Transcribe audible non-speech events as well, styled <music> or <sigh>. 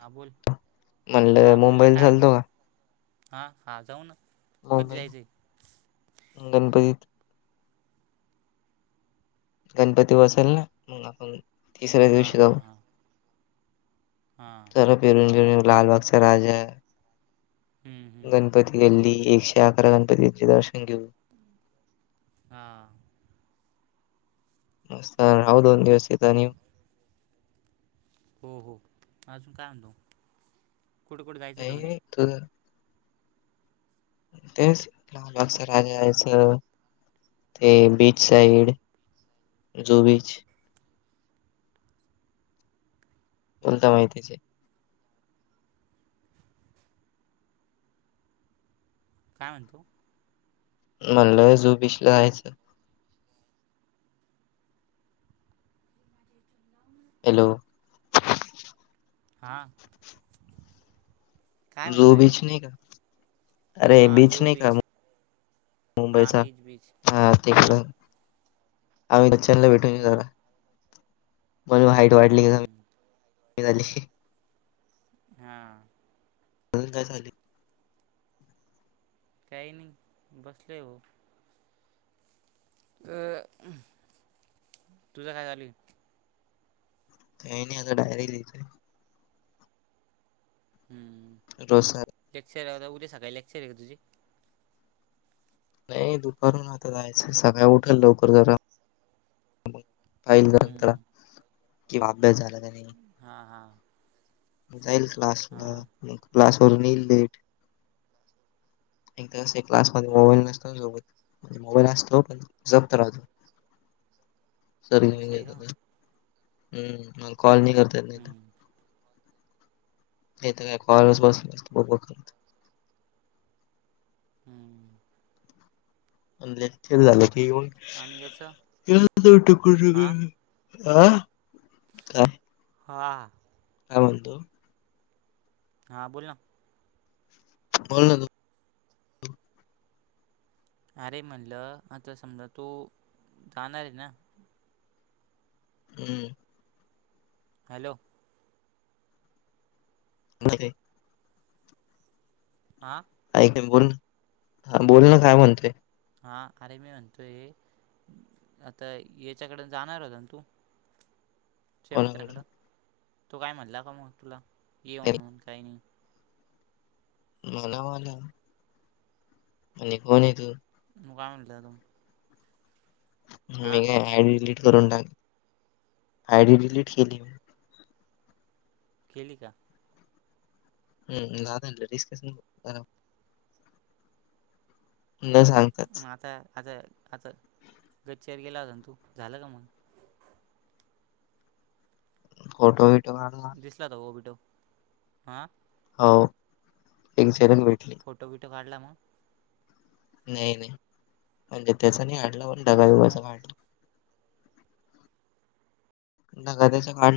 हां बोल. म्हणलं हा बोल ना मुंबईला काय चालतो म्हणतो? का हां हां जाऊ ना. हो कधी मी जायचं आहे गणपतीत गणपती बसेल ना, मग आपण तिसऱ्या हां दिवशी हां जाऊ. हां हां. जरा फिरून बिरून येऊ. लालबागचा राजा हम्म, हम्म. गणपती गल्ली, एकशे अकरा गणपतीचे दर्शन घेऊ. हं हां. मस्त राहू दोन दिवस तिथं आणि हो हो, अजून काय आणू? काय नाही? त तेच लालबागचं राजा यायचं ते बीच साइड, जुहू बीच बोल तेव्हा येतीचे. काय म्हणतो? म्हणलं जुहू बीचला जायचं. <inaudible> हॅलो हां काय म्हणतो जुहू आहे बीच नाही का? अरे हां बीच जुहू नाही का हां मुंबईचा. बीच बीच हा तेक हां अमिताभ बच्चनला भेटून येऊ हम्म, जरा मग हाईट वाढली की हम्म. कमी, वाढली हां म्हणून काय झाली? काही नाही बसलेय ओ. अं हं तुझं काय चाललं? काय नाही आता डायरी लिहितोय. हम्म, डोसा. लेक्चर आहेता उद्या सकाळी लेक्चर आहे का तुझे. नाही दुपारून आता जायचं सकाळी उठेल लवकर जरा. पाहिल नंत हम्म. किंवा अभ्यास झाला का नाही. हा हा, जाईल क्लास ला म क्लास वून येईल लेट. एकदा अस क्लासमध्ये हम्म. मोबाईल नसत सोबत. मोबाईल असतो पण जपतहतो <unintelligible> सर असं आहे का हम्म मग कॉल नाही करता येत इथं. हम्म, येत काय कॉलस बस हम्म, अस ब. हम्म, अ <unintelligible> ती झालं की आणि याचं येनट क हा अह काय. हा, काय म्हणतो. हा, बोल ना, बोल ना तू. अरे म्हणलं आता समजा तू जाणार आहे ना. हम, हॅलो, <inaudible> आ, ऐक बोल ना. हा अरे मी म्हणतोय आता याच्याकडन जाणार होता ना तू. <inaudible> तुझ्या मित्राकडं तो काय म्हणला का मग तुला ये त्याने म्हणून काही नाही. मला मला. आणि कोण य तू. तू काय म्हणाला. मी काय आयडी डिलीट करून टाकली आयडी डिलीट केली. केली का. हम्म रिस्क <unintelligible> न मग सांगताच आता आता आता गच्चेवर गेला होता तू झालं का मग. फोटो विटो मारला. दिसलात ओबीटो आ, हो एक क्षणच भेटली. फोटो बिटो काढला मग. नाही नाही म्हणजे त्याच नाही आणलं पण ढगालं मग म्हटलं. कागदाचं काढ.